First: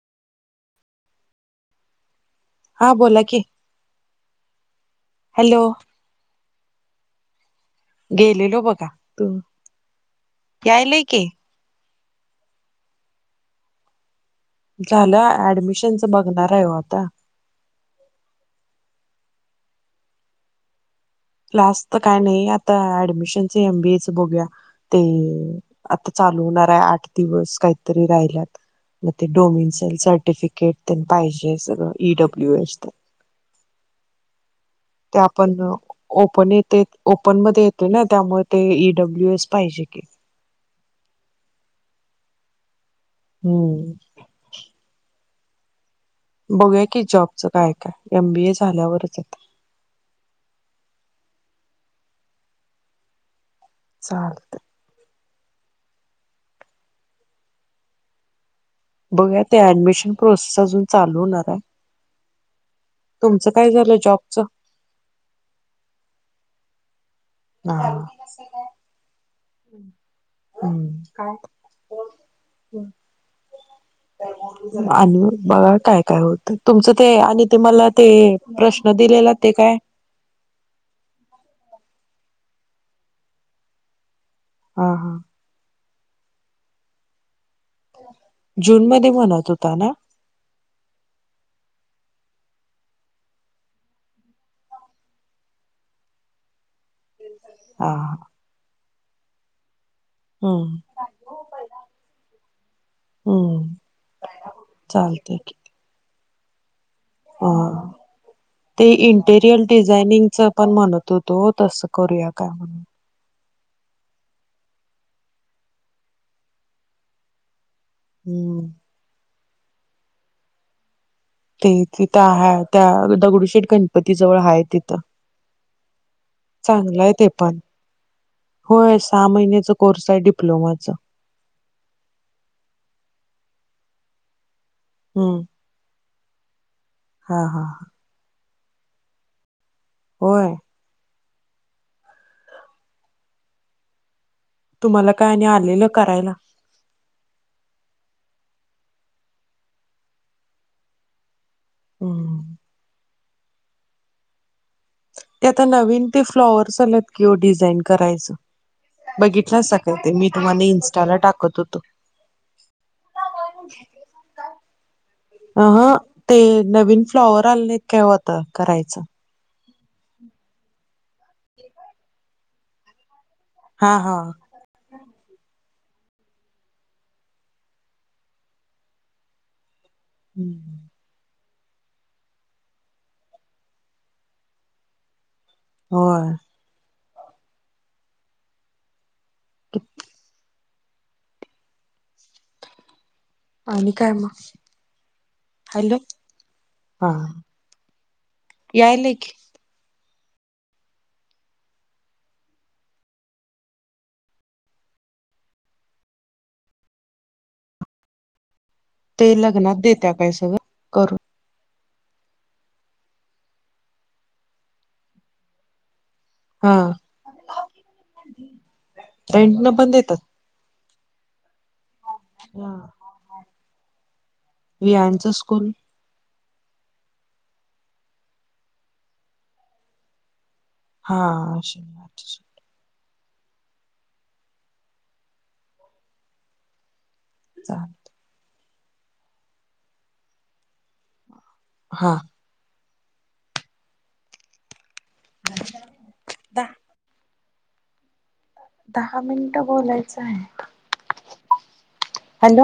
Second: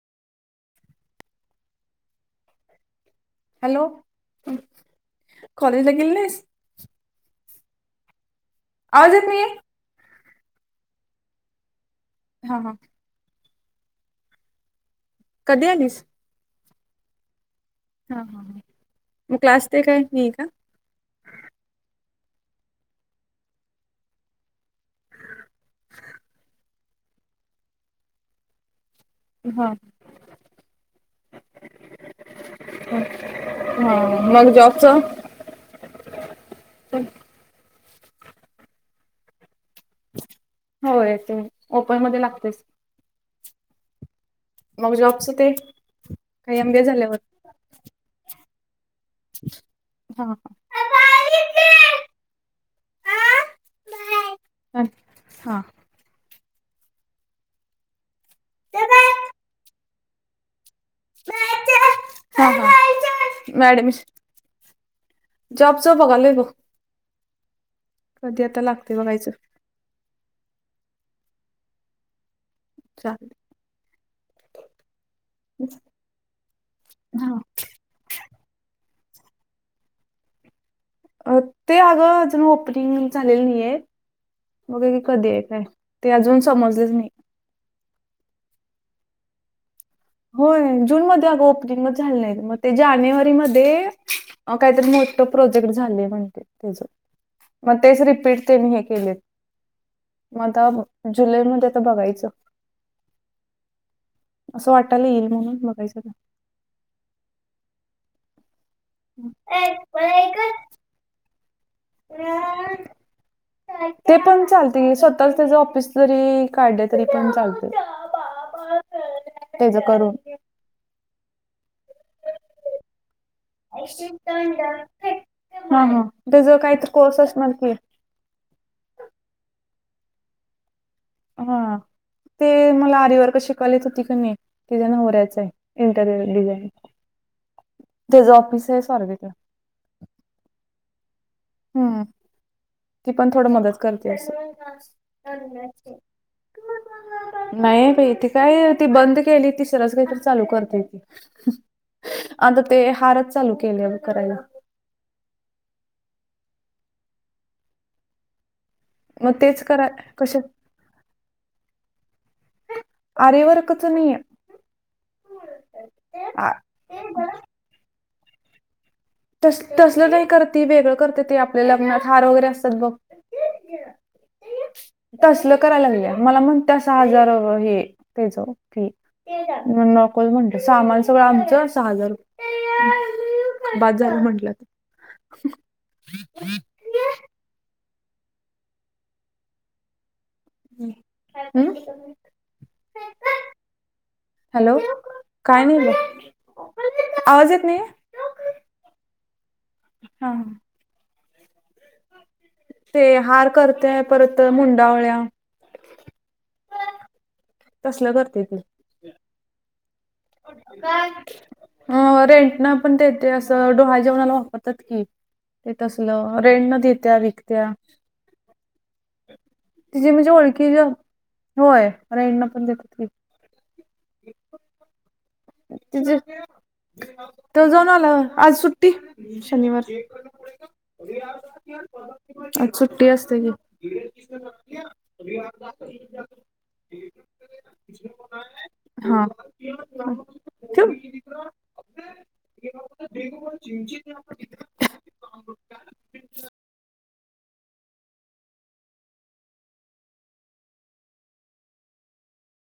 हा बोला की. हॅलो हॅलो कॉलेजला गेली नाहीस? गेले लो. आवाज येत नाहीयं? यायला की. हा हा. झालं कधी आलीस ऍडमिशनच बघणार हाय ओ आता. हा ह मग क्लास ते काय नाही का? लास्ट तर काय नाही आता ऍडमिशनच एमबीएच बघूया. ते आता चालू होणार हाय. आठ दिवस काहीतरी राहिल्यात. मग ते हा डोमिन सल सर्टिफिकेट पाहिजे सगळं ईडब्ल्यू एच तेन. हा. मग जॉ - - ते आपण ओपन येते ओपन मध्ये येतोय ना त्यामुळे ते ईडब्ल्यू एस. पाहिजे की होय ते ओपन मध्ये लागतेच. हम्म. मग जॉबच ते - - बघूया की जॉबच काय काय एमबी ए झाल्यावरच. आता हा. चालतयं. हा. बघया ते ऍडमिशन प्रोसेस अजून चालू हुणार हाय. हा मॅडम जॉबच जॉब च बघलोय बघ हा कधी आता लागते बघायचं हम्म काय हो चाललेल आणि बघा काय काय होत तुमचं ते हा आणि ते मला ते प्रश्न नदीलेला ते काय अ ते अगं अजून ओपनिंग झालेलं नाही आहे हा बघूया की हा कधी आहे काय ते अजून समजलेच नाही जून मध्ये म्हणत होता ना हो जून मध्ये अगं ओपनिंग म झाल नाही मग ते जानेवारी मधे काहीतरी प्रोजेक्ट झालय मग हा तेच हा रिपीटनी हे के मग आता हम्म जुलै मध्ये आता बघायचं हम्म असं वाटत टला येईल चालते की म्हणून बघायचं हा ते इंटेरियर डिझाइनिंग च पण म्हणत होतो तसं करूया काय म्हणून ते पण चालते स्वतःच त्याच ऑफिस जरी काढलं तरी पण चाल हम्म तेच करून ते तिथं आहे त्या दगडूशेठ गणपती जवळ आहे तिथं हा हा त्याचं काहीतरी चांगलंय कोर्स ते असणार पण की होय सहा महिन्याच कोर्स आहे डिप्लोमाचा हा ते मला आरीवर का शिकवलेत होती क नाही ति ज नवऱ्याच हम्म आहे डिझाईन हा हा हा ते स्वारगेट आहे होय हम्म ती पण थोड मदत करते असं तुम्हाला काय आणि आलेलं करायला नाही ग इथ काय ती बंद केली ती सरस काहीतरी चालू करते ती हम्म आता ते हारच चालू केले करायला ते आता नवीन ते फ्लॉवरर्स आलेत की हो डिझाईन करायचं मग तेच बघितलाच करा सकाळ ते मी कश तुम्हाला इन्स्टाला टाकत होतो आरीवर्कच नाही अ ह ते नवीन फ्लॉवर आले नाहीत काय ओ आता करायचं तसलं नाही करते वेगळं करते ते आपल्या लग्नात हार वगैरे असतात बघ हा हा तसलं करा लागलीया मला म्हणत्या सहा हजार हे त्याचं फी मी नकोच म्हटलं हम्म. सामान सगळं आमचं सहा हजार बास झालं म्हटलं आता होय किती हम् हम् आणि काय मग काय नाही बघ हॅलो हा आवाज येत नाही? यायलय की हा ते हार करतेय परत मुंडावळ्या [inaudible] तसलं करते तू ते लग्नात देत्या काय सगळं करून अ रेंट न पण देते असं डोहाळ जेवणाला वापरतात की ते तसं हा रेटंन देत्या विकत्या रेंटनं पण तिझ्या देतात बिज्या ओळखीचं होय रेंटन पण जातात की वियांचं स्कूल तिझं तो जाऊन आला आज सुट्टी शनिवार हा आज शनिवारची सुट्टी आज सुट्टी असतेया गं चालेल हा ठिऊ हा [inaudible] दहा मिनिट बोलायचं आहे हॅलो